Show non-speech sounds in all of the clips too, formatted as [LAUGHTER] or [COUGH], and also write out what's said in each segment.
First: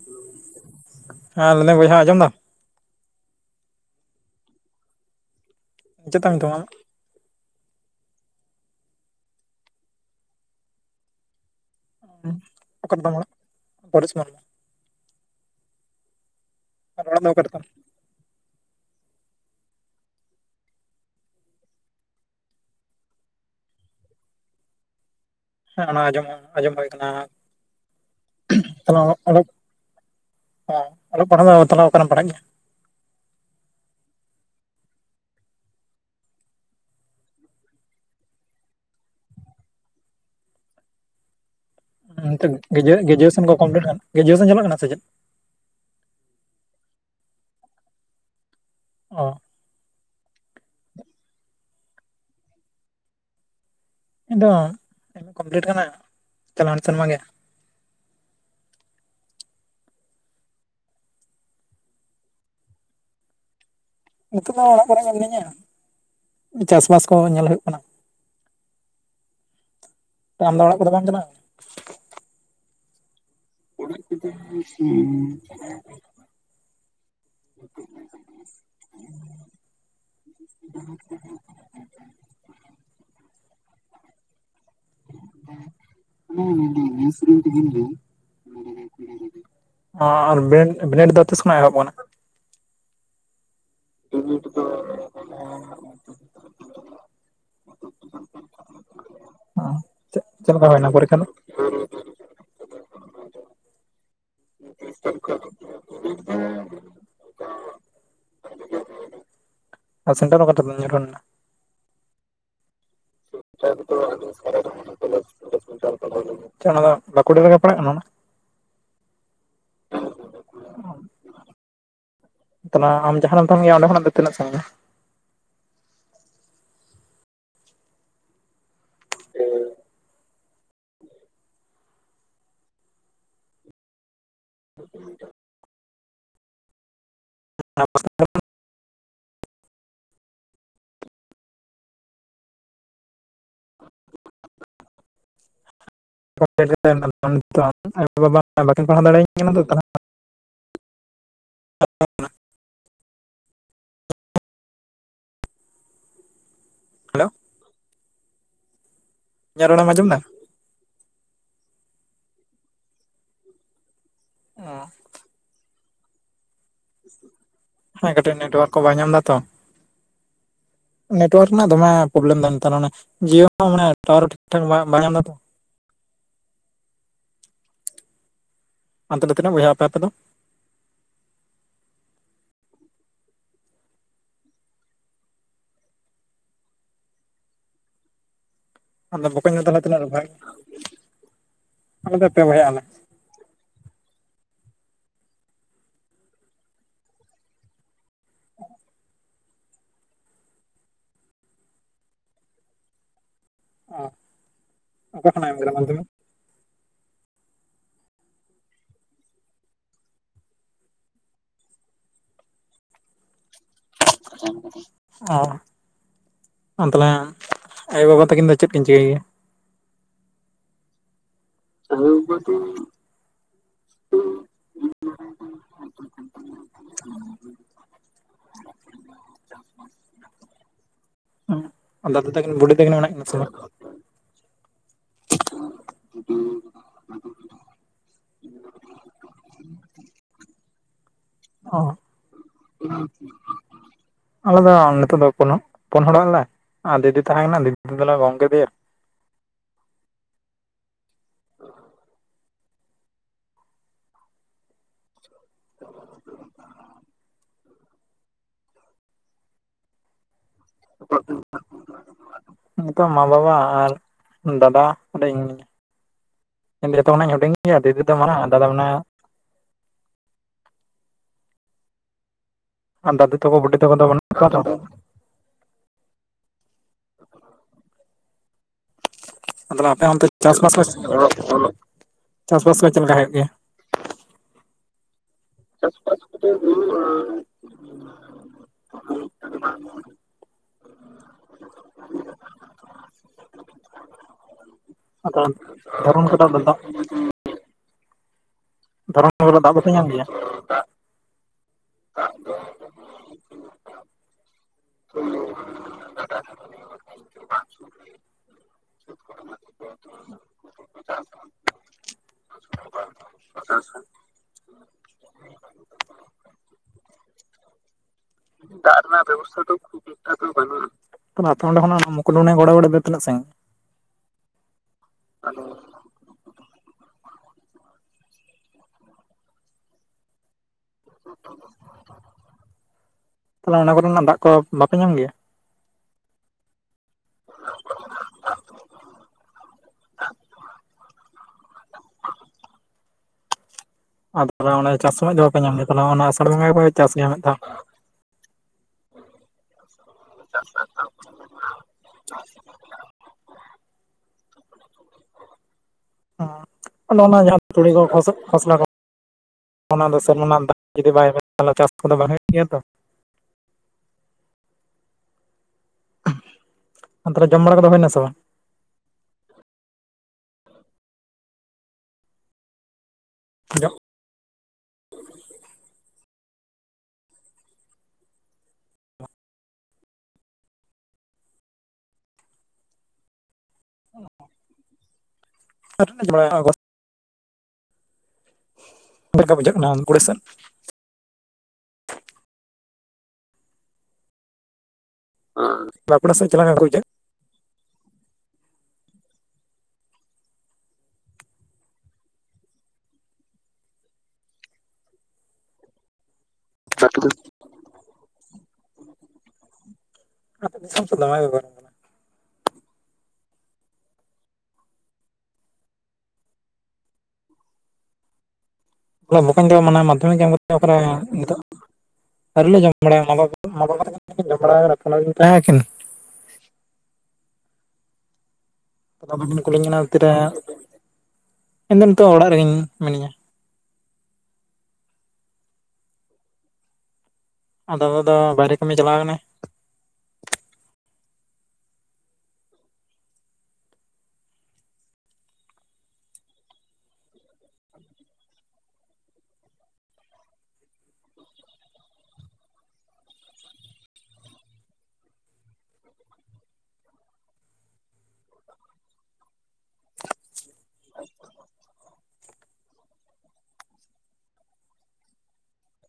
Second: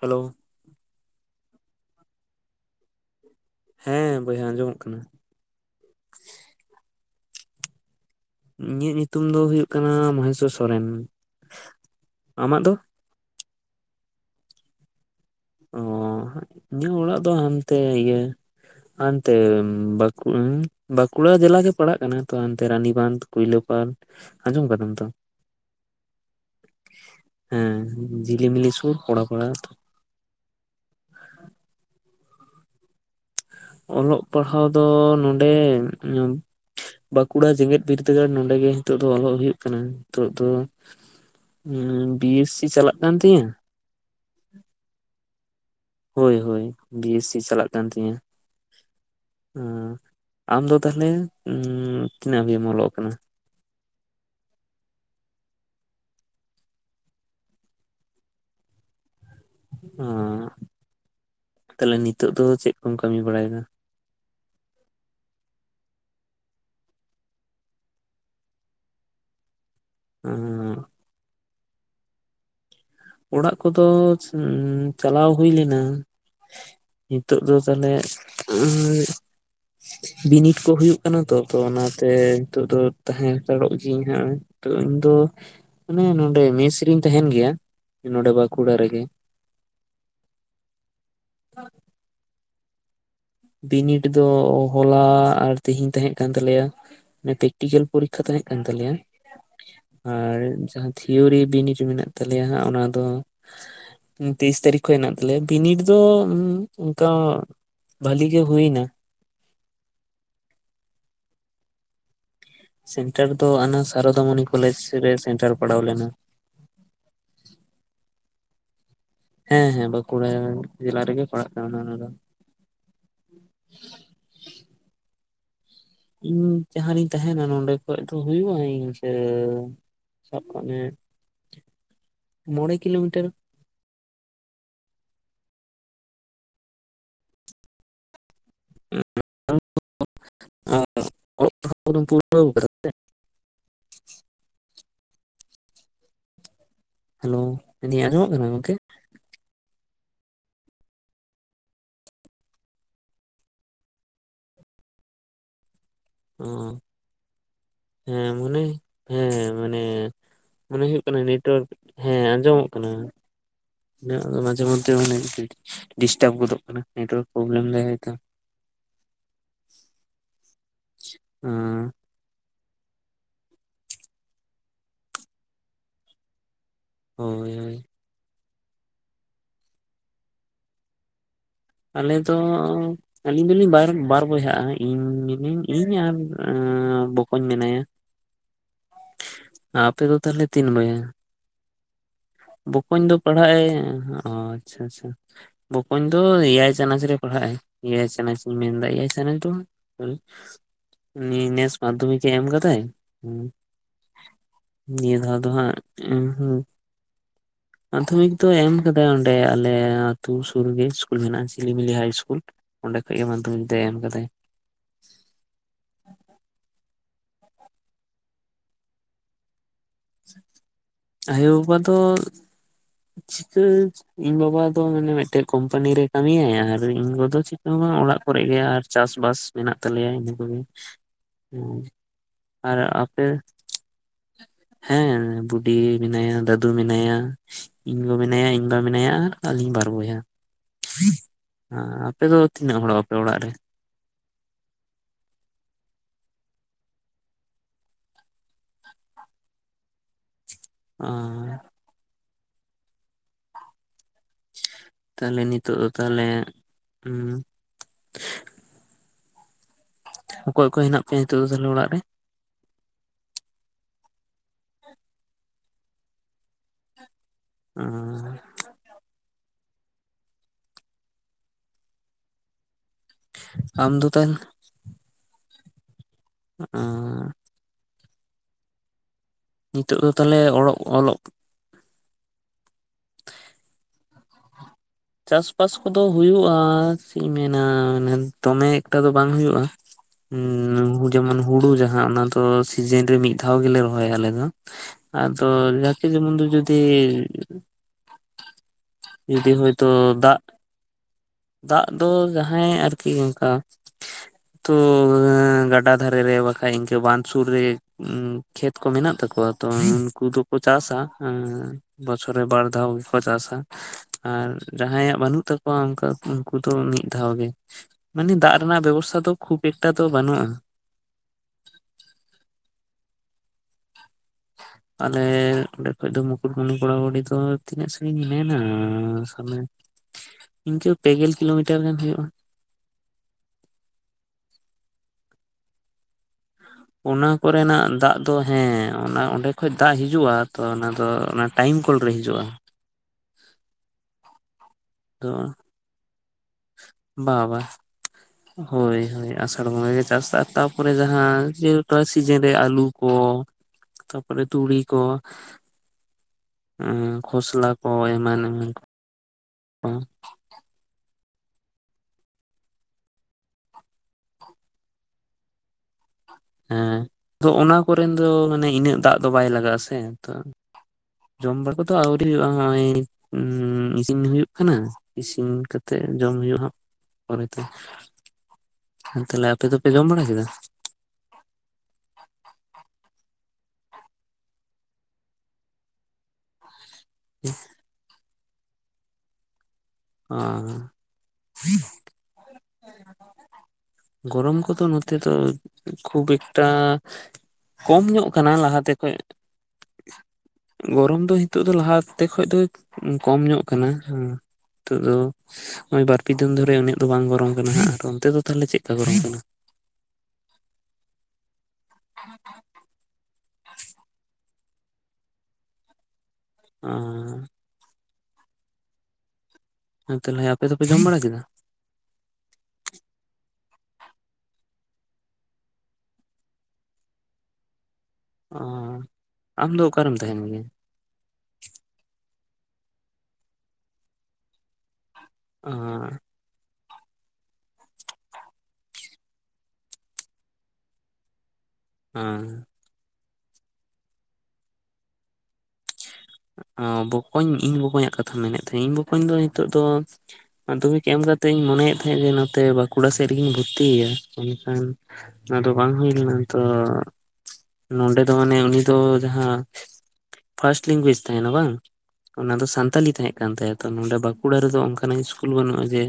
Hello ᱦᱮᱸ ᱢᱟᱱᱮ ᱵᱚᱭᱦᱟ ᱟᱡᱚᱢ ᱫᱟᱢ ᱦᱮᱸ ᱵᱚᱭᱦᱟ ᱟᱸᱡᱚᱢᱚᱜ ᱠᱟᱱᱟ [UNINTELLIGIBLE] ᱤᱧᱟᱹᱜ ᱧᱩᱛᱩᱢ ᱫᱚ ᱦᱩᱭᱩᱜ ᱠᱟᱱᱟ ᱢᱚᱦᱮᱥ ᱥᱚᱨᱮᱱ ᱟᱢᱟᱜ ᱫᱚ ᱚᱠᱟᱨᱮ ᱛᱟᱢ ᱚᱲᱟᱜ ᱚ ᱤᱧᱟᱹᱜ ᱟᱨ ᱚᱲᱟᱜ ᱫᱚ ᱚᱠᱟᱨᱮ ᱦᱟᱱ ᱛᱟᱢ ᱛᱮ ᱤᱭᱟᱹ ᱦᱟᱱ ᱛᱮ ᱵᱟᱸᱠᱩᱲᱟ ᱡᱮᱞᱟ ᱜᱮ ᱯᱟᱲᱟᱜ ᱠᱟᱱᱟ ᱛᱚ ᱦᱟᱱ ᱛᱮ ᱨᱟᱱᱤ ᱵᱟᱸᱫ ᱠᱩᱭᱞᱟᱹᱯᱟᱞ ᱟᱸᱡᱚᱢ ᱟᱠᱟᱫᱟᱢ ᱛᱚ ᱦᱮᱸ ᱚᱱᱟ ᱟᱸᱡᱚᱢ ᱟᱸᱡᱚᱢ ᱦᱩᱭ ᱠᱟᱱᱟ ᱦᱮᱸ ᱡᱷᱤᱞᱤᱢᱤᱞᱤ ᱥᱩᱨ ᱯᱚᱲᱟ ᱯᱟᱲᱟ ᱦᱮᱸ ᱚᱞᱚᱜ ᱯᱟᱲ ᱦᱟᱜ ᱫᱚ ᱚᱠᱟ ᱨᱮᱢ ᱯᱟᱲ ᱦᱟᱜ ᱜᱮᱭᱟ ᱚᱞᱚᱜ ᱯᱟᱲᱦᱟᱣ ᱫᱚ ᱱᱚᱰᱮ ᱵᱟᱸᱠᱩᱲᱟ ᱡᱮᱜᱮᱛ ᱵᱤᱨᱫᱟᱹᱜᱟᱲ ᱱᱚᱰᱮ ᱜᱮ ᱱᱤᱛᱚᱜ ᱫᱚ ᱚᱞᱚᱜ ᱦᱳᱭᱳᱜ ᱠᱟᱱᱟ ᱱᱤᱛᱚᱜ ᱫᱚ ᱵᱤ ᱮᱥ ᱥᱤ ᱪᱟᱞᱟᱜ ᱠᱟᱱ ᱜᱤᱡᱩᱭᱮᱥᱮᱱ ᱛᱤᱧᱟᱹ ᱠᱚᱢᱯᱞᱤᱴ ᱠᱟᱱᱟ ᱜᱤᱡᱩᱭᱮᱥᱚᱱ ᱪᱟᱞᱟᱜ ᱠᱟᱱᱟ ᱥᱮ ᱪᱮᱫ ᱦᱳᱭ ᱦᱳᱭ ᱵᱤ ᱮᱥ ᱥᱤ ᱪᱟᱞᱟᱜ ᱠᱟᱱ ᱛᱤᱧᱟᱹ ᱚ ᱟᱢ ᱫᱚ ᱛᱟᱦᱚ ᱞᱮ ᱛᱤᱱᱟᱹᱜ ᱦᱟᱵᱤᱡ ᱮᱢ ᱚᱞᱚᱜ ᱠᱟᱱᱟ ᱤᱧᱟᱜ ᱫᱚ ᱮᱢᱮ ᱠᱚᱢᱯᱞᱤᱴ ᱠᱟᱱᱟ ᱪᱟᱞᱟᱣ ᱮᱱ ᱥᱮᱨᱢᱟ ᱜᱮ ᱚ ᱛᱟᱞᱮ ᱱᱤᱛᱚᱜ ᱫᱚ ᱪᱮᱫ ᱠᱚᱢ ᱠᱟᱹᱢᱤ ᱵᱟᱲᱟᱭ ᱮᱫᱟ ᱱᱤᱛᱚᱜ ᱫᱚ ᱚᱲᱟᱜ ᱠᱚᱨᱮ ᱜᱮ ᱢᱤᱱᱟᱹᱧᱼᱟ ᱪᱟᱥ ᱵᱟᱥ ᱠᱚ ᱧᱮᱞ ᱦᱳᱭᱳᱜ ᱠᱟᱱᱟ ᱟᱢ ᱫᱚ ᱚᱲᱟᱜ ᱠᱚ ᱫᱚ ᱵᱟᱢ ᱪᱟᱞᱟᱜᱼᱟ ᱚᱲᱟᱜ ᱠᱚᱫᱚ ᱪᱟᱞᱟᱣ ᱦᱩᱭ ᱞᱮᱱᱟ ᱱᱤᱛᱚᱜ ᱫᱚ ᱛᱟᱦᱞᱮ [UNINTELLIGIBLE] ᱵᱤᱱᱤᱰ ᱠᱚ ᱦᱩᱭᱩᱜ ᱠᱟᱱᱟ ᱛᱚᱛᱚ ᱚᱱᱟᱛᱮ ᱱᱤᱛᱚᱜ ᱫᱚ ᱛᱟᱦᱮᱸ ᱦᱟᱛᱟᱲᱚᱜ ᱜᱤᱭᱟᱹᱧ ᱦᱟᱸᱜ ᱛᱚ ᱤᱧ ᱫᱚ ᱢᱟᱱᱮ ᱱᱚᱰᱮ ᱢᱮᱥ ᱨᱤᱧ ᱛᱟᱦᱮᱸᱱ ᱜᱮᱭᱟ᱾ ᱱᱚᱰᱮ ᱵᱟᱠᱩᱲᱟ ᱨᱮᱜᱮ ᱦᱚᱸ ᱟᱨ ᱵᱤᱱᱤᱰ ᱫᱚ ᱛᱤᱥ ᱠᱷᱚᱱᱟᱜ ᱮᱦᱚᱵ ᱠᱟᱱᱟ᱾ ᱵᱤᱱᱤᱰ ᱫᱚ ᱦᱚᱞᱟ ᱟᱨ ᱛᱮᱦᱤᱧ ᱛᱟᱦᱮᱸᱜ ᱠᱟᱱ ᱛᱟᱞᱮᱭᱟ᱾ ᱯᱮᱠᱴᱤᱠᱮᱞ ᱯᱚᱨᱤᱠᱠᱷᱟ ᱛᱟᱸᱦᱮᱸ ᱠᱟᱱ ᱛᱟᱞᱮᱭᱟ᱾ ᱟᱨ ᱪᱮᱫ ᱞᱮᱠᱟ ᱦᱩᱭᱱᱟ ᱡᱟᱦᱟᱸ ᱯᱚᱨᱤᱠᱠᱷᱟ ᱫᱚ ᱛᱷᱤᱭᱳᱨᱤ ᱵᱤᱱᱤᱴ ᱢᱮᱱᱟᱜ ᱛᱟᱞᱮᱭᱟᱜ ᱦᱟᱸᱜ ᱚᱱᱟ ᱫᱚ ᱛᱮᱭᱤᱥ ᱛᱟᱨᱤᱠᱷ ᱠᱷᱚᱡ ᱦᱮᱱᱟᱜ ᱛᱟᱞᱮᱭᱟ ᱵᱤᱱᱤᱰ ᱫᱚ ᱦᱚᱸ ᱚᱱᱠᱟ ᱵᱷᱟᱞᱤ ᱜᱮ ᱦᱩᱭ ᱮᱱᱟ ᱥᱮᱱᱴᱟᱨ ᱫᱚ ᱚᱠᱟ ᱨᱮ ᱧᱩᱨ ᱞᱮᱱᱟ ᱥᱮᱱᱴᱟᱨ ᱫᱚ ᱟᱱᱟ ᱥᱟᱨᱚᱫᱟᱢᱚᱱᱤ ᱠᱚᱞᱮᱡᱽ ᱨᱮ ᱥᱮᱱᱴᱟᱨ ᱯᱟᱲᱟᱣ ᱞᱮᱱᱟ ᱪᱮ ᱚᱱᱟ ᱫᱚ ᱵᱟᱠᱩᱲᱟ ᱨᱮᱜᱮ ᱯᱟᱲᱟᱜ ᱠᱟᱱᱟ᱾ ᱦᱮᱸ ᱦᱮᱸ ᱵᱟᱠᱩᱲᱟ ᱡᱮᱞᱟ ᱨᱮᱜᱮ ᱯᱟᱲᱟᱜ ᱠᱟᱱᱟ ᱚᱱᱟ ᱫᱚ᱾ ᱛᱮᱞᱟ ᱟᱢ ᱡᱟᱦᱟᱸ ᱨᱮᱢ ᱛᱟᱦᱮᱱ ᱜᱮᱭᱟ ᱚᱸᱰᱮ ᱠᱷᱱᱟᱜ ᱫᱚ ᱛᱤᱱᱟᱹ ᱥᱟᱺᱜᱤᱧᱟ.? ᱤᱧ ᱡᱟᱦᱟᱸ ᱨᱤᱧ ᱛᱟᱦᱮᱸᱱᱟ ᱱᱚᱰᱮ ᱠᱷᱚᱡ ᱫᱚ ᱦᱩᱭᱩᱜᱼᱟ ᱤᱱ ᱠᱟᱹ ᱥᱟᱵ ᱠᱟᱜ ᱢᱮ ᱢᱚᱬᱮ ᱠᱤᱞᱳᱢᱤᱴᱟᱨ᱾ [INAUDIBLE] [UNINTELLIGIBLE] [INAUDIBLE] [UNINTELLIGIBLE] ᱦᱮᱞᱳ ᱢᱮᱱᱫᱟᱹᱧ ᱟᱸᱡᱚᱢᱚᱜ ᱟᱭᱳᱼᱵᱟᱵᱟ ᱠᱟᱱᱟ ᱜᱚᱝᱠᱮ ᱵᱟᱠᱤᱱ ᱯᱟᱲᱦᱟᱣ ᱫᱟᱲᱮᱭᱟᱹᱧ ᱠᱟᱱᱟ [INAUDIBLE] ᱩ ᱦᱮᱞᱳ ᱦᱮᱸ ᱢᱚᱱᱤ ᱦᱮᱸ ᱤᱧᱟᱹᱜ ᱢᱟᱱᱮ ᱨᱚᱲᱮᱢ ᱟᱸᱡᱚᱢ ᱮᱫᱟ? ᱢᱚᱱᱮ ᱦᱩᱭᱩᱜ ᱠᱟᱱᱟ ᱱᱮᱴᱣᱟᱨᱠ ᱦᱮᱸ ᱟᱸᱡᱚᱢᱚᱜ ᱠᱟᱱᱟ᱾ ᱢᱟᱱᱮ ᱚᱸ ᱢᱟᱡᱷᱮ ᱢᱚᱫᱽᱫᱷᱮ ᱚᱱᱮ ᱰᱤᱥᱴᱟᱵ ᱜᱚᱫᱚᱜ ᱠᱟᱱᱟ᱾ ᱱᱮᱴᱣᱟᱨᱠ ᱯᱨᱚᱵᱞᱮᱢ ᱫᱟᱭ ᱦᱚᱭᱛᱚ ᱦᱳᱭ ᱠᱟᱹᱴᱤᱜ ᱱᱮᱴᱚᱳᱣᱟᱨᱠ ᱠᱚ ᱵᱟᱭ ᱧᱟᱢ ᱫᱟ ᱛᱚ᱾ ᱱᱮᱴᱣᱟᱨ ᱢᱟ ᱫᱚᱢᱮ ᱦᱮᱸ ᱯᱚᱵᱞᱮᱢ ᱫᱟᱭ ᱱᱮᱛᱟᱨ ᱚᱱᱮ ᱡᱤᱭᱳ ᱦᱚᱸ ᱢᱟᱱᱮ ᱴᱟᱣᱟᱨᱚ ᱴᱷᱤᱠ ᱴᱷᱟᱠ ᱵᱟᱼᱵᱟᱭ ᱧᱟᱢᱫᱟ ᱛᱚ᱾ ᱦᱳᱭ ᱟᱱᱛᱮ ᱫᱚ ᱛᱤᱱᱟᱹᱜ ᱵᱚᱭᱦᱟ ᱟᱯᱮ ᱟᱯᱮ ᱫᱚ? ᱟᱞᱮ ᱫᱚ ᱟᱹᱞᱤᱧ ᱫᱚᱞᱤᱧ ᱵᱟᱨ ᱵᱟᱨ ᱵᱚᱭᱦᱟᱜᱼᱟ ᱤᱧ ᱢᱤᱱᱟᱹᱧ ᱤᱧ ᱟᱨ ᱵᱚᱠᱚᱧ ᱢᱮᱱᱟᱭᱟ᱾ ᱟᱫᱚ ᱵᱚᱠᱚᱧ ᱫᱚ ᱱᱟᱸᱜ ᱟᱯᱮ ᱛᱤᱱᱟᱹᱜ ᱨᱮ ᱯᱟᱲᱦᱟᱜ ᱛᱟᱦᱚᱞᱮ ᱠᱟᱱᱟᱭ ᱛᱤᱱ ᱵᱚᱭᱦᱟ ᱟᱞᱮ ᱫᱚ ᱯᱮ ᱵᱚᱭᱦᱟ ᱟᱞᱮ᱾ ᱵᱚᱠᱚᱧ ᱫᱚ ᱯᱟᱲᱦᱟᱜ ᱟᱭ ᱚ ᱟᱪᱪᱷᱟ ᱟᱪᱪᱷᱟ ᱵᱚᱠᱚᱧ ᱫᱚ ᱮᱭᱟᱭ ᱪᱟᱱᱟᱪ ᱨᱮ ᱯᱟᱲᱦᱟᱜ ᱟᱭ᱾ ᱮᱭᱟᱭ ᱪᱟᱱᱟᱪ ᱤᱧ ᱢᱮᱱᱫᱟ ᱮᱭᱟᱭ ᱪᱟᱱᱟᱪ ᱫᱚ ᱩᱱᱤ ᱱᱮᱥ ᱢᱟᱫᱽᱫᱷᱚᱢᱤᱠᱮ ᱮᱢ ᱠᱟᱫᱟᱭ᱾ ᱱᱤᱭᱟᱹ ᱚᱠᱟ ᱫᱷᱟᱣ ᱫᱚ ᱠᱷᱚᱱᱟᱜ ᱮᱢ ᱜᱮᱞᱟᱢ ᱦᱟᱸᱜ ᱟᱢ [UNINTELLIGIBLE] ᱢᱟᱫᱽᱫᱷᱚᱢᱤᱠ ᱫᱚᱭ ᱮᱢ ᱠᱟᱫᱟ ᱚᱸᱰᱮ ᱟᱞᱮ ᱟᱛᱩ ᱥᱩᱨ ᱜᱮ [UNINTELLIGIBLE] [INAUDIBLE] ᱢᱮᱱᱟᱜᱼᱟ ᱪᱷᱤᱞᱤᱢᱤᱞᱤ ᱦᱟᱭ ᱤᱥᱠᱩᱞ ᱚᱸᱰᱮ ᱠᱷᱚᱡ ᱜᱮ ᱢᱟᱫᱽᱫᱷᱚᱢᱤᱠ ᱫᱮᱭ ᱮᱢ ᱠᱟᱫᱟᱭ ᱾ [UNINTELLIGIBLE] ᱟᱭᱳᱼᱵᱟᱵᱟ ᱛᱟᱹᱠᱤᱱ ᱫᱚ ᱪᱮᱫ ᱠᱤᱱ ᱪᱤᱠᱟᱹᱭ ᱜᱮᱭᱟ? ᱟᱭᱳ [UNINTELLIGIBLE] ᱪᱷᱤᱠᱟᱹ ᱤᱧ ᱵᱟᱵᱟ ᱫᱚ ᱢᱟᱱᱮ ᱢᱤᱫᱴᱮᱡ ᱠᱳᱢᱯᱟᱱᱤ ᱨᱮ ᱠᱟᱹᱢᱤᱭᱟᱭ, ᱟᱨ ᱤᱧ ᱜᱚ ᱫᱚ ᱪᱤᱠᱟᱹ ᱦᱚᱸᱵᱟᱝ ᱚᱲᱟᱜ ᱠᱚᱨᱮ ᱜᱮ ᱟᱨ ᱪᱟᱥ ᱵᱟᱥ᱾ ᱢᱮᱱᱟᱜ ᱛᱟᱞᱮᱭᱟ ᱤᱱᱟᱹ ᱠᱚᱜᱮ ᱩᱸ ᱫᱟᱫᱩ ᱛᱟᱹᱠᱤᱱ ᱵᱩᱰᱤ ᱟᱨ ᱛᱟᱹᱠᱤᱱ ᱢᱮᱱᱟᱜ ᱠᱤᱱᱟ ᱟᱯᱮ? ᱥᱮ ᱵᱟᱝ? ᱦᱮᱸ ᱵᱩᱰᱤ ᱢᱮᱱᱟᱭᱟ ᱫᱟᱫᱩ ᱢᱮᱱ ᱱᱟᱭᱟ ᱤᱧ ᱜᱚ ᱢᱮᱱᱟᱭᱟ, ᱤᱧ ᱵᱟ ᱢᱮᱱᱟᱭᱟ, ᱟᱹᱞᱤᱧ ᱵᱟᱨ ᱵᱚᱭᱦᱟ᱾ ᱚ ᱦᱟᱸ ᱟᱯᱮ ᱫᱚ ᱛᱤᱱᱟᱹᱜ ᱦᱚᱲᱚᱜ ᱟᱯᱮ ᱚᱲᱟᱜ ᱨᱮ? ᱟᱞᱮ ᱫᱚ ᱱᱤᱛᱚᱜ ᱫᱚ ᱠᱚᱱᱩ ᱯᱩᱱ ᱦᱚᱲᱟᱜ ᱞᱮ᱾ ᱟᱨ ᱫᱤᱫᱤ ᱛᱟᱦᱮᱸ ᱮᱱᱟ ᱫᱤᱫᱤ ᱫᱚᱞᱮ ᱜᱚᱝ ᱠᱮᱫᱮᱭᱟ᱾ ᱚ ᱛᱟᱦᱞᱮ ᱱᱤᱛᱳᱜ ᱫᱚ ᱛᱟᱦᱞᱮ ᱩᱸ ᱚᱠᱚᱭ ᱠᱚ ᱦᱮᱱᱟᱜ ᱯᱮᱭᱟ ᱦᱤᱛᱳᱜ ᱫᱚ ᱛᱟᱦᱞᱮ ᱚᱲᱟᱜ ᱨᱮ? ᱱᱤᱛᱚᱜ ᱢᱟ ᱵᱟᱵᱟ ᱟᱨ ᱫᱟᱫᱟ [INAUDIBLE] ᱡᱚᱛᱚ ᱠᱷᱚᱱᱟᱹᱧ ᱦᱩᱰᱤᱧ ᱜᱤᱭᱟ ᱚ ᱫᱤᱫᱤ ᱫᱚ ᱢᱟᱨᱟᱝ ᱟᱨ ᱫᱟᱫᱟ ᱢᱮᱱᱟᱭᱟ᱾ ᱟᱨ ᱫᱟᱫᱩ ᱛᱟᱠᱚ ᱵᱩᱰᱤ ᱛᱟᱠᱚ ᱟᱢ ᱫᱚ ᱵᱟᱹᱱᱩᱜ ᱛᱟᱦᱚᱞᱮ ᱠᱚᱣᱟ ᱛᱚ᱾ ᱟ ᱛᱟᱦᱞᱮ ᱱᱤᱛᱚᱜ ᱟᱯᱮ ᱫᱚ ᱚᱱᱛᱮ ᱛᱟᱦᱚᱞᱮ ᱪᱟᱥᱵᱟᱥ, ᱚᱞᱚᱜ ᱚᱞᱚᱜ ᱪᱟᱥᱵᱟᱥ ᱠᱚ ᱪᱮᱫ ᱞᱮᱠᱟ ᱦᱳᱭᱳᱜ ᱜᱮᱭᱟ? ᱪᱟᱥᱵᱟᱥ ᱠᱚᱫᱚ ᱦᱳᱭᱳᱜᱼᱟ ᱾ ᱪᱮᱫ ᱤᱧ ᱢᱮᱱᱟ ᱫᱚᱢᱮ ᱮᱠᱴᱟ ᱫᱚ ᱵᱟᱝ ᱦᱳᱭᱳᱜᱼᱟ᱾ ᱡᱮᱢᱚᱱ ᱦᱩᱲᱩ ᱡᱟᱦᱟᱸ ᱚᱱᱟ ᱫᱚ ᱥᱤᱡᱤᱱ ᱨᱮ ᱢᱤᱫ ᱫᱷᱟᱣ ᱜᱮᱞᱮ ᱨᱚᱦᱚᱭᱟ ᱟᱞᱮ ᱫᱚ᱾ ᱟᱫᱚ ᱡᱟᱠᱮ ᱫᱷᱚᱨᱚᱱ ᱡᱮᱢᱚᱱ ᱫᱚ ᱠᱚᱫᱚ ᱫᱟᱜ ᱡᱩᱫᱤ ᱫᱷᱚᱨᱚᱱ ᱡᱩᱫᱤ ᱦᱳᱲᱳ ᱫᱟᱜ ᱦᱳᱭᱛᱳ ᱫᱚᱯᱮ ᱧᱟᱢ ᱜᱮᱭᱟ? ᱫᱟᱜ ᱫᱟᱜ ᱫᱚ ᱡᱟᱦᱟᱸᱭ ᱟᱨᱠᱤ ᱚᱝᱠᱟ ᱛᱚ ᱜᱟᱰᱟ ᱫᱷᱟᱨᱮ ᱨᱮ ᱵᱟᱠᱷᱟᱡ ᱤᱱᱠᱟᱹ ᱵᱟᱸᱫ ᱥᱩᱨ ᱨᱮ ᱩᱸ ᱠᱷᱮᱛ ᱠᱚ ᱢᱮᱱᱟᱜ ᱛᱟᱠᱚᱣᱟ ᱛᱚ ᱩᱱᱠᱩ ᱫᱚᱠᱚ ᱪᱟᱥᱟ ᱟᱸ ᱵᱚᱪᱷᱚᱨ ᱨᱮ ᱵᱟᱨ ᱫᱷᱟᱣ ᱜᱮᱠᱚ ᱪᱟᱥᱟ ᱟᱨ ᱡᱟᱦᱟᱸᱭᱟᱜ ᱵᱟᱹᱱᱩᱜ ᱛᱟᱠᱚᱣᱟ ᱚᱝᱠᱟ ᱩᱝᱠᱩ ᱫᱚ ᱢᱤᱫ ᱫᱷᱟᱣ ᱜᱮ ᱢᱟᱱᱮ ᱫᱟᱜ ᱨᱮᱱᱟᱜ ᱵᱮᱵᱚᱥᱛᱟ ᱫᱚ ᱠᱷᱩᱵ ᱮᱠᱴᱟ ᱫᱚ ᱵᱟᱹᱱᱩᱜᱼᱟ᱾ ᱟᱯᱮ ᱚᱸᱰᱮ ᱠᱷᱚᱱᱟᱜ ᱢᱩᱠᱩᱴᱵᱩᱲᱤ ᱜᱚᱲᱟᱵᱟᱲᱤ ᱫᱚ ᱛᱤᱱᱟᱹᱜ ᱥᱟᱺᱜᱤᱧ? ᱟᱞᱮ ᱚᱸᱰᱮ ᱠᱷᱚᱡ ᱫᱚ ᱢᱩᱠᱩᱴᱢᱩᱵᱤ ᱜᱚᱲᱟᱵᱟᱲᱤ ᱫᱚ ᱛᱤᱱᱟᱹᱜ ᱥᱟᱺᱜᱤᱧ ᱤᱧ ᱢᱮᱱᱟ ᱥᱟᱵᱢᱮ ᱤᱱᱠᱟᱹ ᱯᱮ ᱜᱮᱞ ᱠᱤᱞᱚᱢᱤᱴᱟ. ᱨ ᱜᱟᱱ ᱦᱩᱭᱚᱜᱼᱟ ᱛᱟᱦᱚᱞᱮ ᱚᱱᱟ ᱠᱚᱨᱮᱱᱟᱜ ᱫᱟᱜ ᱠᱚ ᱵᱟᱯᱮ ᱧᱟᱢ ᱜᱮᱭᱟ ᱚᱱᱟ ᱠᱚᱨᱮᱱᱟᱜ ᱫᱟᱜ ᱫᱚ ᱦᱮᱸ ᱚᱱᱟ ᱚᱸᱰᱮ ᱠᱷᱚᱡ ᱫᱟᱜ ᱦᱤᱡᱩᱜᱼᱟ ᱛᱚ ᱚᱱᱟ ᱫᱚ ᱴᱟᱭᱤᱢ ᱠᱚᱞ ᱨᱮ ᱦᱤᱡᱩᱜᱼᱟ ᱟᱫᱚ [INAUDIBLE] ᱢᱟᱱᱮ ᱪᱟᱥ ᱛᱚ ᱥᱩᱢᱚᱭᱡ ᱫᱚ ᱵᱟᱯᱮ ᱧᱟᱢ ᱜᱮᱭᱟ ᱛᱟᱦᱚᱞᱮ ᱚᱱᱟ ᱟᱥᱟᱲ ᱵᱚᱸᱜᱟ ᱜᱮ ᱯᱮ ᱪᱟᱥ ᱵᱟ ᱧᱟᱢᱮᱜ ᱵᱟ ᱛᱮᱦᱮᱜ ᱦᱳᱭ ᱦᱳᱭ ᱟᱥᱟᱲ ᱵᱚᱸᱜᱟ ᱜᱮ ᱪᱟᱥ ᱛᱟ... ᱛᱟᱯᱚᱨᱮ ᱡᱟᱦᱟᱸ [UNINTELLIGIBLE] ᱥᱤᱡᱤᱱ ᱨᱮ ᱟᱞᱩ ᱠᱚ ᱛᱟᱨᱯᱚᱨᱮ ᱛᱩᱲᱤ ᱠᱚ ᱚ ᱚᱱᱚ ᱚᱱᱟ ᱡᱟᱦᱟᱸ ᱠᱷᱚᱥᱞᱟ ᱛᱩᱲᱤ ᱠᱚ ᱠᱷᱚᱥᱚᱜ... ᱮᱢᱟᱱ ᱮᱢᱟᱱ ᱠᱷᱚᱥᱞᱟ ᱠᱚ ᱠᱚ ᱚᱱᱟ ᱫᱚ [UNINTELLIGIBLE] ᱫᱟᱜ ᱡᱩᱫᱤ ᱵᱟᱭ [UNINTELLIGIBLE] ᱪᱟᱥ ᱠᱚᱫᱚ ᱵᱟᱝ ᱦᱚᱭᱚᱜ ᱜᱮᱭᱟ ᱛᱚ ᱦᱮᱸ ᱛᱟᱦᱚᱞᱮ ᱛᱚ ᱡᱚᱢ ᱵᱟᱲᱟ ᱚᱱᱟ ᱠᱚᱫᱚ ᱦᱩᱭᱱᱟ ᱠᱚᱨᱮᱱ ᱥᱮ ᱫᱚ ᱵᱟᱝ ᱢᱟᱱᱮ ᱤᱱᱟᱹᱜ ᱫᱟᱜ ᱫᱚ ᱵᱟᱭ ᱞᱟᱜᱟᱜᱼᱟ ᱥᱮ ᱛᱚ, ᱡᱚᱢ ᱵᱟᱲᱟ ᱠᱚᱫᱚ ᱟᱹᱣᱨᱤ ᱦᱩᱭᱩᱜᱼᱟ ᱦᱚᱸᱜ-ᱚᱭ ᱡᱚᱢ ᱩᱸᱻᱤᱥᱤᱱ ᱦᱩᱭᱩᱜ ᱠᱟᱱᱟ, ᱤᱥᱤᱱ ᱠᱟᱛᱮᱜ ᱡᱚᱢ ᱦᱩᱭᱩᱜ-ᱟ ᱦᱟᱸᱜ ᱯᱚᱨᱮ ᱛᱮ ᱦᱮᱸ ᱛᱟᱦᱞᱮ ᱟᱯᱮ ᱫᱚ ᱯᱮ ᱡᱚᱢ ᱵᱟᱲᱟ ᱠᱮᱫᱟ [UNINTELLIGIBLE] [UNINTELLIGIBLE] [UNINTELLIGIBLE] ᱵᱩᱡᱷᱟᱹᱜ ᱠᱟᱱᱟ ᱩᱱᱠᱩᱲ ᱥᱮᱫ ᱟᱺᱻ [UNINTELLIGIBLE] ᱜᱚᱨᱚᱢ ᱠᱚᱫᱚ ᱱᱚᱛ... ᱛᱮᱫᱚ ᱠᱷᱩᱵ ᱵᱟᱸᱠᱩᱲᱟ ᱥᱮᱫ ᱪᱟᱞᱟᱜ ᱮᱠᱴᱟ ᱞᱮᱠᱟ ᱠᱚ ᱵᱩᱡᱷᱟᱹᱜ ᱠᱚᱢ ᱧᱚᱜ ᱠᱟᱱᱟ, ᱞᱟᱦᱟᱛᱮ ᱠᱷᱚᱡ ᱜᱚᱨᱚᱢ ᱫᱚ ᱦᱤᱛᱳᱜ ᱫᱚ ᱞᱟᱦᱟ ᱛᱮ ᱠᱷᱚᱡ ᱫᱚ ᱠᱚᱢ ᱧᱚᱜ ᱠᱟᱱᱟ, ᱦᱟᱸ ᱱᱤᱛᱚᱜ ᱫᱚ ᱱᱚᱜ-ᱚᱭ ᱵᱟᱨ ᱯᱮ ᱫᱤᱱ ᱫᱷᱚᱨᱮ ᱩᱱᱟᱹᱜ ᱫᱚ ᱵᱟᱝ ᱜᱚᱨᱚᱢ ᱟᱯᱮ ᱠᱟᱱᱟ ᱦᱟᱸᱜ, ᱟᱨ ᱚᱱᱛᱮ ᱫᱚ ᱛᱟᱦᱞᱮ ᱪᱮᱜᱠᱟ ᱜᱚᱨᱚᱢ ᱠᱟᱱᱟ ᱚᱱᱟ ᱠᱳ ᱫᱤᱥᱚᱢ ᱥᱮᱫ ᱫᱟᱢᱮ ᱜᱮ ᱜᱚᱨᱳᱢ [UNINTELLIGIBLE] ᱚᱸᱻ ᱦᱚᱞᱟ ᱵᱚᱠᱚᱧ ᱫᱚ ᱢᱟᱱᱮ ᱚ ᱢᱟᱫᱽᱫᱷᱚᱢᱤᱠ ᱛᱟᱦᱞᱮ ᱮᱢ ᱟᱯᱮ ᱠᱟᱛᱮᱜ ᱫᱚᱯᱮ ᱚᱠᱟᱨᱮ ᱡᱚᱢ ᱵᱟᱲᱟ ᱠᱮᱫᱟ ᱱᱤᱛᱳᱜ ᱟᱹᱣᱨᱤ ᱞᱮ ᱡᱚᱢ ᱵᱟᱲᱟᱭᱟ ᱢᱟ ᱵᱟᱵᱟ ᱛᱟᱠᱤᱱ ᱫᱚᱠᱤᱱ ᱡᱚᱢ ᱵᱟᱲᱟ ᱟᱠᱟᱫᱟ, ᱯᱷᱳᱱ ᱟᱫᱤᱧ ᱛᱟᱦᱮᱸ ᱟᱠᱤᱱ ᱚᱸᱻ [INAUDIBLE] ᱠᱩᱞᱤᱧ ᱠᱟᱱᱟ ᱛᱤ ᱨᱮ ᱤᱧᱫᱚ ᱱᱤᱛᱳᱜ ᱚᱲᱟᱜ ᱨᱮᱜᱮᱧ ᱢᱤᱱᱟᱹᱧᱟ ᱚᱦᱚᱸᱻ ᱟᱫᱚ ᱫᱟᱫᱟ ᱫᱚ ᱵᱟᱦᱨᱮ ᱠᱟᱹᱢᱤ ᱪᱟᱞᱟᱣ ᱟᱠᱟᱱᱟᱭ ᱦᱮᱸ ᱚ ᱵᱚᱠᱚᱧ ᱤᱧ ᱵᱚᱠᱚᱧᱟᱜ ᱠᱟᱛᱷᱟᱢ ᱢᱮᱱᱮᱫ ᱛᱟᱦᱮ ᱤᱧ ᱵᱚᱠᱚᱧ ᱫᱚ ᱦᱤᱛᱳᱜ ᱫᱚ ᱢᱟᱫᱷᱚᱢᱤᱠ ᱮᱢ ᱠᱟᱛᱮ ᱤᱧ ᱢᱚᱱᱮᱭᱮᱫ ᱛᱟᱦᱮᱸᱫ ᱡᱮ ᱱᱚᱛᱮ ᱵᱟᱸᱠᱩᱲᱟ ᱥᱮᱜ ᱨᱮᱜᱤᱧ ᱵᱷᱚᱨᱛᱤᱭᱮᱭᱟ ᱢᱮᱱᱠᱷᱟᱱ ᱟᱫᱚ ᱵᱟᱝ ᱦᱩᱭ ᱞᱮᱱᱟ ᱛᱚ ᱱᱚᱸᱰᱮ ᱫᱚ ᱢᱟᱱᱮ ᱩᱱᱤ ᱫᱚ ᱡᱟᱦᱟᱸ ᱯᱷᱟᱥᱴ ᱞᱮᱝᱜᱩᱣᱮᱡᱽ ᱛᱟᱦᱮᱱᱟ ᱵᱟᱝ ᱚᱱᱟ ᱫᱚ ᱥᱟᱱᱛᱟᱞᱤ ᱛᱟᱦᱮᱸᱜ ᱠᱟᱱ ᱛᱟᱭᱟ ᱛᱚ ᱱᱚᱸᱰᱮ ᱵᱟᱸᱠᱩᱲᱟ ᱨᱮ ᱫᱚ ᱚᱱᱠᱟᱱᱟᱜ ᱤᱥᱠᱩᱞ ᱵᱟᱹᱱᱩᱜᱼᱟ ᱡᱮ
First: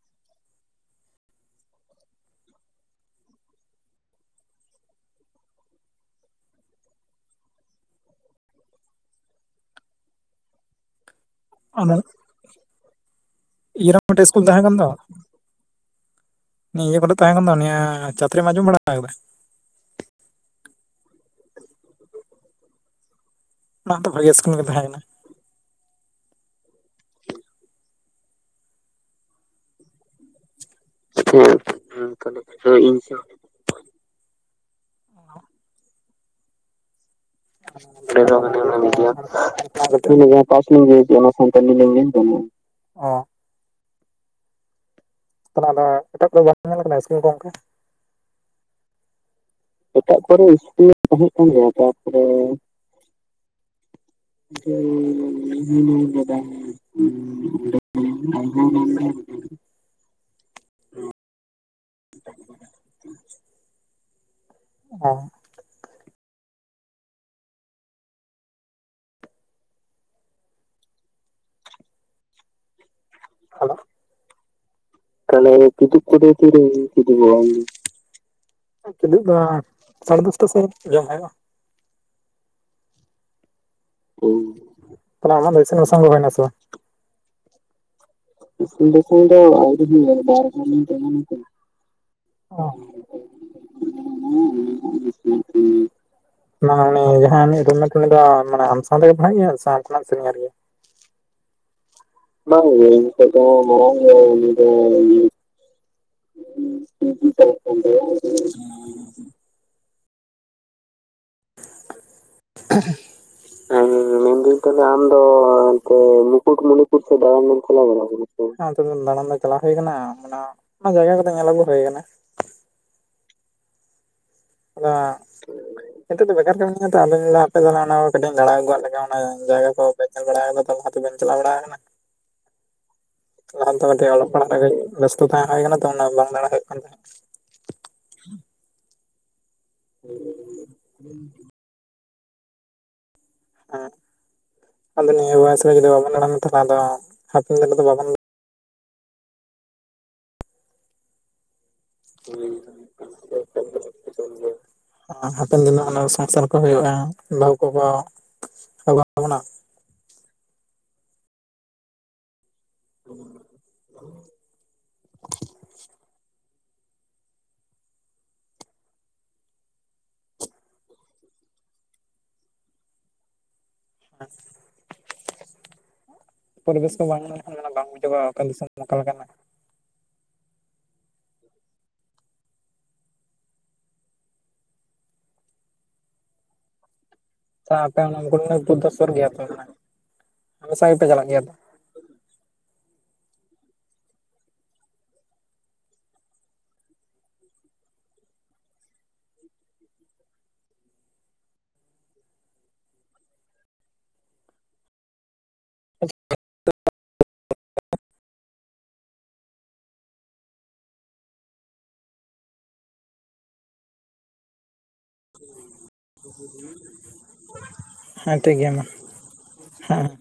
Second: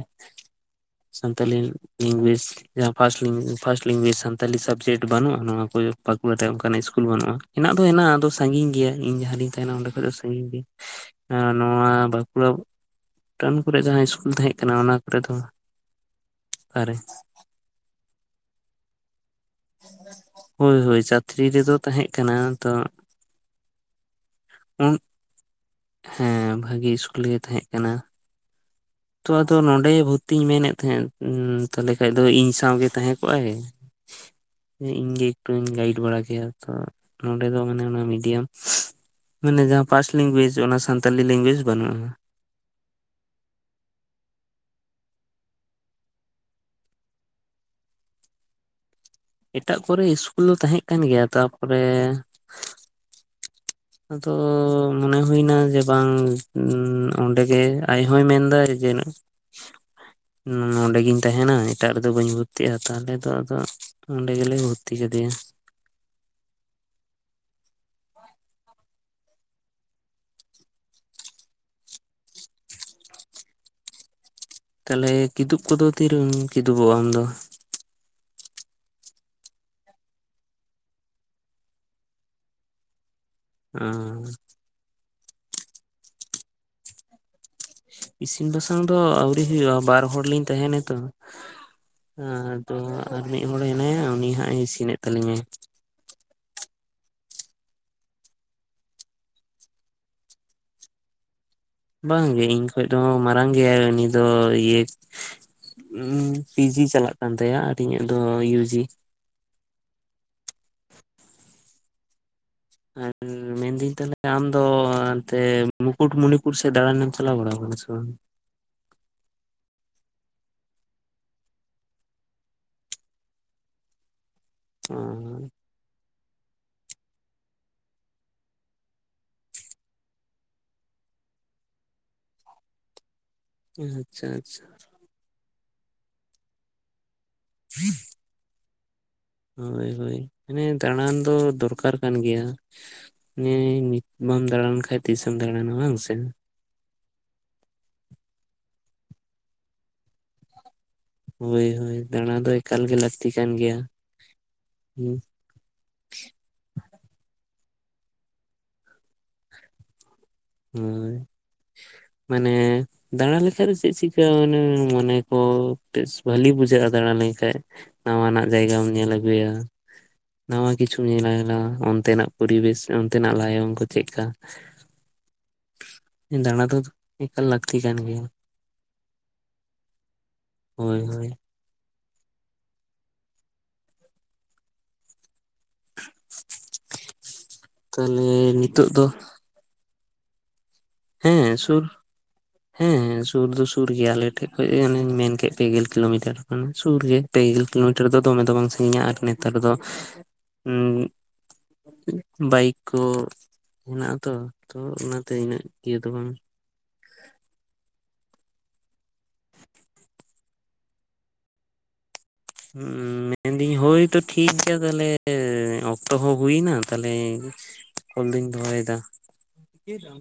ᱥᱟᱱᱛᱟᱞᱤ -ᱝᱜᱩᱣᱮᱡᱽ ᱡᱟᱦᱟᱸ ᱯᱷᱟᱥᱴ [UNINTELLIGIBLE] ᱞᱮᱝᱜᱩᱣᱮᱡᱽ ᱥᱟᱱᱛᱟᱞᱤ ᱥᱟᱵᱡᱮᱠᱴ ᱵᱟᱹᱱᱩᱜᱼᱟ ᱱᱚᱶᱟ ᱠᱚ [UNINTELLIGIBLE] ᱚᱱᱠᱟᱱᱟᱜ ᱤᱥᱠᱩᱞ ᱵᱟᱹᱱᱩᱜᱼᱟ, ᱦᱮᱱᱟᱜ ᱫᱚ ᱦᱮᱱᱟᱜ ᱟᱫᱚ ᱥᱟᱺᱜᱤᱧ ᱜᱮᱭᱟ ᱤᱧ ᱡᱟᱦᱟᱸ ᱨᱤᱧ ᱛᱟᱦᱮᱱᱟ ᱚᱸᱰᱮ ᱠᱷᱚᱱ ᱫᱚ ᱥᱟᱺᱜᱤᱧ ᱜᱮᱭᱟ ᱟᱨ ᱱᱚᱣᱟ ᱟᱫᱚ ᱵᱟᱸᱠᱩᱲᱟ ᱴᱟᱣᱱ ᱠᱚᱨᱮ ᱤᱭᱟᱹ ᱨᱮ ᱡᱟᱦᱟᱸ ᱤᱥᱠᱩᱞ ᱛᱟᱦᱮᱸᱜ ᱠᱟᱱᱟ ᱚᱱᱟ ᱠᱚᱨᱮ ᱫᱚ ᱚᱠᱟᱨᱮ ᱤᱭᱟᱹ ᱠᱚᱨᱮ ᱛᱟᱦᱮᱸ ᱠᱟᱱ ᱫᱚ ᱱᱤᱭᱟᱹ ᱪᱟᱛᱨᱤ ᱟᱸᱡᱚᱢ ᱵᱟᱲᱟ ᱟᱠᱟᱫᱟ ᱦᱚᱭ ᱦᱚᱭ ᱪᱟᱛᱨᱤ ᱨᱮᱫᱚ ᱛᱟᱦᱮᱸᱜ ᱠᱟᱱᱟ ᱛᱚ ᱚᱱᱟ ᱦᱚᱸ ᱛᱚ ᱵᱷᱟᱜᱮ ᱤᱥᱠᱩᱞ ᱜᱮ ᱛᱟᱦᱮᱸ ᱩᱱ ᱠᱟᱱᱟ ᱦᱮᱸ ᱵᱷᱟᱜᱮ ᱤᱥᱠᱩᱞ ᱜᱮ ᱛᱟᱦᱮᱸ ᱠᱟᱱᱟ ᱛᱚ ᱟᱫᱚ ᱱᱚᱰᱮ ᱵᱷᱩᱨᱛᱤᱧ ᱢᱮᱱ ᱮᱫ ᱛᱟᱦᱮᱱ ᱛᱟᱦᱚᱞᱮ ᱠᱷᱟᱡ ᱫᱚ ᱠᱟᱱᱟ᱾ ᱤᱧ ᱦᱮᱸ ᱥᱟᱶᱜᱮ ᱥᱮ ᱛᱟᱦᱮᱸ ᱠᱚᱜᱼᱟᱭ ᱤᱧ ᱜᱮ ᱮᱠᱴᱩᱧ ᱜᱟᱭᱤᱰ ᱵᱟᱲᱟ ᱠᱮᱭᱟ ᱛᱚ ᱱᱚᱸᱰᱮ ᱫᱚ ᱢᱟᱱᱮ ᱚᱱᱟ ᱱᱚᱰᱮ ᱫᱚ ᱢᱤᱰᱤᱭᱟ. ᱢ ᱢᱟᱱᱮ ᱚᱱᱟ ᱢᱤᱰᱤᱭᱟᱢ ᱢᱟᱱᱮ ᱡᱟᱦᱟᱸ ᱯᱷᱟᱥᱴ ᱤᱧ ᱡᱟᱦᱟᱸ ᱞᱮᱝᱜᱩᱣᱮᱡ ᱯᱟᱥ ᱚᱱᱟ ᱞᱤᱧ ᱞᱟᱹᱭ ᱠᱮᱜ ᱥᱟᱱᱛᱟᱞᱤ ᱚᱱᱟ ᱞᱮᱝᱜᱩᱣᱮᱡᱽ ᱥᱟᱱᱛᱟᱞᱤ ᱵᱟᱹᱱᱩᱜ ᱞᱤᱧ ᱟᱱᱟ᱾ ᱧᱮᱞ [INAUDIBLE] ᱡᱚᱝᱚᱜᱼᱟ᱾ ᱚ ᱛᱟᱦᱞᱮ ᱟᱫᱚ ᱮᱴᱟᱜ ᱠᱚᱫᱚ ᱵᱟᱝ ᱧᱮᱞ ᱟᱠᱟᱫᱟ ᱤᱥᱠᱩᱞ ᱠᱚ ᱜᱚᱝᱠᱮ ᱮᱴᱟᱜ ᱠᱚᱨᱮ ᱤᱥᱠᱩᱞ ᱫᱚ ᱛᱟᱦᱮᱸ ᱠᱟᱱ ᱜᱮᱭᱟ ᱛᱟᱯᱚᱨᱮ [UNINTELLIGIBLE] ᱟᱫᱚ ᱢᱚᱱᱮ ᱦᱩᱭᱱᱟ ᱡᱮ ᱵᱟᱝ ᱚ ᱚᱸᱰᱮ ᱜᱮ ᱟᱡ ᱦᱚᱸᱭ ᱢᱮᱱ ᱮᱫᱟ ᱨᱤᱡᱮᱱᱟ. [UNINTELLIGIBLE] ᱱᱚᱰᱮ ᱜᱤᱧ ᱛᱟᱦᱮᱱᱟ ᱮᱴᱟᱜ ᱨᱮᱫᱚ ᱵᱟᱹᱧ ᱵᱷᱚᱨᱛᱤᱜᱼᱟ ᱛᱟᱦᱚᱞᱮ ᱫᱚ ᱟᱫᱚ ᱚᱸᱰᱮ ᱜᱮᱞᱮ ᱵᱷᱚᱛᱤᱼᱟ ᱛᱤ ᱠᱮᱫᱮᱭᱟ ᱦᱮᱞᱳ ᱛᱟᱦᱚᱞᱮ ᱛᱟᱦᱞᱮ ᱠᱤᱫᱩᱵ ᱠᱚᱫᱚ ᱯᱤᱡᱩ ᱠᱚ ᱛᱤᱨᱮᱢ ᱛᱤᱨ ᱠᱤᱫᱩᱵᱚᱜᱼᱟ ᱟᱢ ᱛᱤᱡᱤᱵ ᱫᱚ? [UNINTELLIGIBLE] ᱛᱤᱞᱩ ᱫᱚ ᱥᱟᱲᱮ ᱫᱚᱥᱴᱟ ᱥᱮᱫ ᱡᱚᱢ ᱦᱩᱭᱩᱜᱼᱟ ᱛᱟᱦᱚᱞᱮ ᱟᱢᱟᱜ ᱫᱚ ᱤᱥᱤᱱ ᱵᱟᱥᱟᱝ ᱦᱩᱭ ᱱᱟᱥᱮ ᱵᱟᱝ ᱤᱥᱤᱱ ᱵᱟᱥᱟᱝ ᱫᱚ ᱟᱹᱣᱨᱤ ᱦᱩᱭᱩᱜᱼᱟ ᱵᱟᱨ ᱦᱚᱲ ᱞᱤᱧ ᱛᱟᱦᱮᱱᱟᱛᱚ ᱦᱮᱸ ᱚ ᱟᱫᱚ ᱟᱨ ᱢᱤᱫ ᱦᱚᱲᱮ ᱦᱮᱱᱟᱭᱟ ᱩᱱᱤ ᱦᱟᱸᱜ ᱤᱥᱤᱱᱮᱫ ᱛᱟᱹᱟᱞᱤᱧᱟᱭ ᱩᱱᱤ ᱡᱟᱦᱟᱸᱭᱟᱱ ᱨᱩᱢ ᱩᱱᱤ ᱫᱚ ᱢᱟᱱᱮ ᱟᱢ ᱥᱟᱶᱛᱮᱜᱮ ᱯᱟᱲᱦᱟᱜ ᱜᱮᱭᱟ ᱥᱮ ᱟᱢ ᱠᱷᱚᱱᱟᱜ ᱮ ᱥᱤᱱᱤᱭᱟᱨ ᱜᱮᱭᱟ ᱵᱟᱝ ᱜᱮ ᱤᱧ ᱠᱷᱚᱱ ᱫᱚ ᱢᱟᱨᱟᱝ ᱜᱮᱭᱟᱭ ᱩᱱᱤ ᱫᱚ ᱤᱭᱟᱹ ᱯᱤᱡᱤ ᱪᱟᱞᱟᱜ ᱠᱟᱱ ᱛᱟᱭᱟ ᱟᱨ ᱤᱧᱟᱹᱜ ᱫᱚ ᱭᱩᱡᱤ ᱟᱨ ᱠᱟᱱ ᱢᱮᱱᱫᱟᱹᱧ ᱛᱟᱦᱚᱞᱮ ᱛᱟᱭᱟ᱾ ᱢᱮᱱᱫᱟᱹᱧ ᱟᱢᱫᱚ ᱛᱟᱦᱚᱞᱮ ᱟᱢ ᱫᱚ ᱦᱟᱱᱛᱮ ᱚᱱᱛᱮ ᱢᱩᱠᱩᱴᱢᱩᱱᱤᱯᱩᱨ ᱥᱮᱫ ᱫᱟᱬᱟᱱ ᱮᱢ ᱪᱟᱞᱟᱣ ᱵᱟᱲᱟ ᱟᱠᱟᱱᱟ ᱟᱪᱪᱷᱟ [UNINTELLIGIBLE] ᱦᱮ ᱚᱱᱛᱮ ᱫᱟᱬᱟᱱ ᱫᱚ ᱪᱟᱞᱟᱣ ᱦᱩᱭ ᱟᱠᱟᱱᱟ ᱚᱱᱟ ᱚᱱᱟ ᱡᱟᱭᱜᱟ ᱠᱚᱫᱚ ᱧᱮᱞ ᱟᱹᱜᱩ ᱦᱩᱭ ᱠᱟᱱᱟ ᱚ ᱟ [UNINTELLIGIBLE] [UNINTELLIGIBLE] ᱱᱤᱛᱚᱜ ᱫᱚ ᱵᱮᱠᱟᱨ ᱜᱮ ᱢᱤᱱᱤᱧ ᱛᱚ ᱟᱫ ᱞᱟᱹᱭ ᱟᱯᱮ ᱛᱟᱦᱮ ᱚᱱᱟ ᱠᱟᱹᱴᱤᱡ ᱞᱟᱲᱟ ᱟᱹᱜᱩᱣᱟᱜ ᱞᱮ ᱞᱮᱠᱟ ᱚᱱᱟ ᱡᱟᱭᱜᱟ ᱠᱚ ᱧᱮᱞ ᱵᱟᱲᱟᱫᱟ ᱚᱱᱟ ᱛᱮᱵᱮᱱ ᱪᱟᱞᱟᱣ ᱵᱟᱲᱟ ᱟᱠᱟᱱᱟ [UNINTELLIGIBLE] ᱞᱟᱦᱟ ᱛᱮ ᱫᱚ ᱠᱟᱹᱴᱤᱡ ᱟᱪᱪᱷᱟ ᱚᱞᱚᱜ ᱟᱪᱪᱷᱟ ᱯᱟᱲᱦᱟᱜ ᱨᱮ ᱵᱮᱥᱛᱚ ᱛᱟᱦᱮᱸ ᱦᱩᱭ ᱠᱟᱱᱟ ᱛᱚ ᱚᱱᱟ ᱵᱟᱝ ᱫᱟᱬᱟ ᱦᱩᱭᱩᱜ ᱠᱟᱱ ᱛᱟᱦᱮᱸᱫ ᱦᱮᱸ [UNINTELLIGIBLE] ᱦᱳᱭ ᱦᱳᱭ ᱢᱟᱱᱮ ᱫᱟᱬᱟᱱ ᱫᱚ ᱫᱚᱨᱠᱟᱨ ᱠᱟᱱ ᱜᱮᱭᱟ ᱦᱮᱸ ᱱᱤᱛ ᱵᱟᱢ ᱫᱟᱬᱟᱲ ᱠᱷᱟᱱᱡ ᱟᱫᱚ ᱛᱤᱥᱮᱢ ᱱᱤᱭᱟᱹ ᱵᱚᱭᱮᱥ ᱨᱮ ᱫᱟᱲᱟᱱᱟ ᱡᱩᱫᱤ ᱵᱟᱝ ᱵᱟᱵᱚᱱ ᱥᱮ ᱟᱲᱟᱝ ᱟᱫᱚ ᱦᱟᱯᱮᱱ ᱫᱤᱱ ᱨᱮ ᱫᱚ ᱵᱟᱵᱚᱱ ᱦᱳᱭ ᱦᱳᱭ ᱫᱟᱬᱟ ᱫᱚ ᱮᱠᱟᱞ ᱜᱮ ᱞᱟᱹᱠᱛᱤ ᱠᱟᱱ ᱜᱮᱭᱟ ᱦᱟᱯᱮᱱ ᱫᱤᱱ ᱥᱚᱱᱥᱟᱨ ᱠᱚ ᱦᱩᱭᱩᱜᱼᱟ ᱵᱟᱹᱦᱩ ᱠᱚᱠᱚ ᱟᱜᱩ ᱟᱵᱚᱱᱟᱜ ᱦᱳᱭ ᱢᱟᱱᱮ ᱫᱟᱬᱟ ᱞᱮᱠᱷᱟᱡ ᱫᱚ ᱪᱮᱫ ᱪᱤᱠᱠᱟ ᱚᱱᱮ ᱢᱚᱱᱮ ᱠᱚ ᱵᱷᱟᱞᱤ ᱵᱩᱡᱷᱟᱹᱜᱼᱟ ᱫᱟᱲᱟ ᱞᱮᱠᱷᱟᱡ ᱱᱟᱣᱟᱱᱟᱜ ᱡᱟᱭᱜᱟᱢ ᱧᱮᱞ ᱟᱹᱜᱩᱭᱟ ᱱᱟᱣᱟ ᱠᱤᱪᱷᱩ ᱧᱮᱞ ᱞᱮᱜᱟᱭᱟ ᱚᱱᱛᱮᱱᱟᱜ ᱯᱚᱨᱤᱵᱮᱥ ᱚᱱᱛᱮᱱᱟᱜ ᱞᱟᱭᱚᱝ ᱠᱚ ᱪᱮᱫᱠᱟ ᱫᱟᱬᱟ ᱫᱚ ᱯᱚᱨᱤᱵᱮᱥ ᱠᱚ ᱵᱟᱝ ᱧᱮᱞ ᱮᱠᱟᱞ ᱞᱮᱠᱷᱟᱱ ᱞᱟᱹᱠᱛᱤ ᱵᱟᱝ ᱠᱟᱱ ᱜᱮᱭᱟ ᱵᱩᱡᱷᱟᱹᱜᱼᱟ ᱚᱠᱟ ᱫᱤᱥᱚᱢ ᱚᱠᱟ ᱞᱮᱠᱟᱱᱟ ᱦᱳᱭ ᱦᱳᱭ ᱟᱯᱮ ᱛᱟᱦᱚᱞᱮ ᱚᱱᱟ ᱠᱚ ᱱᱤᱛᱚᱜ ᱫᱚ ᱫᱚᱥᱚᱨ ᱜᱮᱭᱟᱯᱮ ᱟᱮ ᱥᱟᱸᱜ ᱜᱮᱯᱮ ᱪᱟᱞᱟᱜᱼᱟ [UNINTELLIGIBLE] ᱦᱮᱸ ᱥᱩᱨ ᱦᱮᱸ ᱥᱩᱨ ᱫᱚ ᱥᱩᱨ ᱜᱮᱭᱟ ᱟᱞᱮ ᱴᱷᱮᱡ ᱠᱷᱚᱱᱚᱡ ᱟᱱᱮᱧ ᱢᱮᱱ ᱠᱮᱫ ᱯᱮᱜᱮᱞ ᱠᱤᱞᱳᱢᱤᱴᱟᱨ ᱠᱟᱱᱟ ᱥᱩᱨ ᱜᱮ ᱯᱮᱜᱮᱞ ᱠᱤᱞᱳᱢᱤᱴᱟᱨ ᱫᱚ ᱫᱚᱢᱮ ᱫᱚ ᱵᱟᱝ ᱥᱟᱺᱜᱤᱧᱟ ᱟᱨ ᱱᱮᱛᱟᱨ ᱫᱚ ᱵᱟᱭᱤᱠ ᱠᱚ ᱦᱮᱱᱟᱜᱼᱟ ᱟᱛᱚ ᱛᱚ ᱚᱱᱟᱛᱮ ᱤᱱᱟᱹᱜ ᱤᱭᱟᱹ ᱫᱚ ᱵᱟᱝ ᱢᱮᱱᱫᱤᱹᱧ ᱦᱳᱭᱛᱚ ᱴᱷᱤᱠ ᱜᱮᱭᱟ ᱛᱟᱦᱚᱞᱮ ᱚᱠᱛᱚ ᱦᱚᱸ ᱦᱩᱭᱱᱟ ᱛᱟᱦᱚᱞᱮ ᱠᱚᱞ ᱦᱮᱸ ᱫᱩᱸᱡ ᱴᱷᱤᱠ ᱜᱮᱭᱟ ᱢᱟ ᱫᱚᱦᱚᱭᱮᱫᱟ ᱦᱮᱸ [UNINTELLIGIBLE]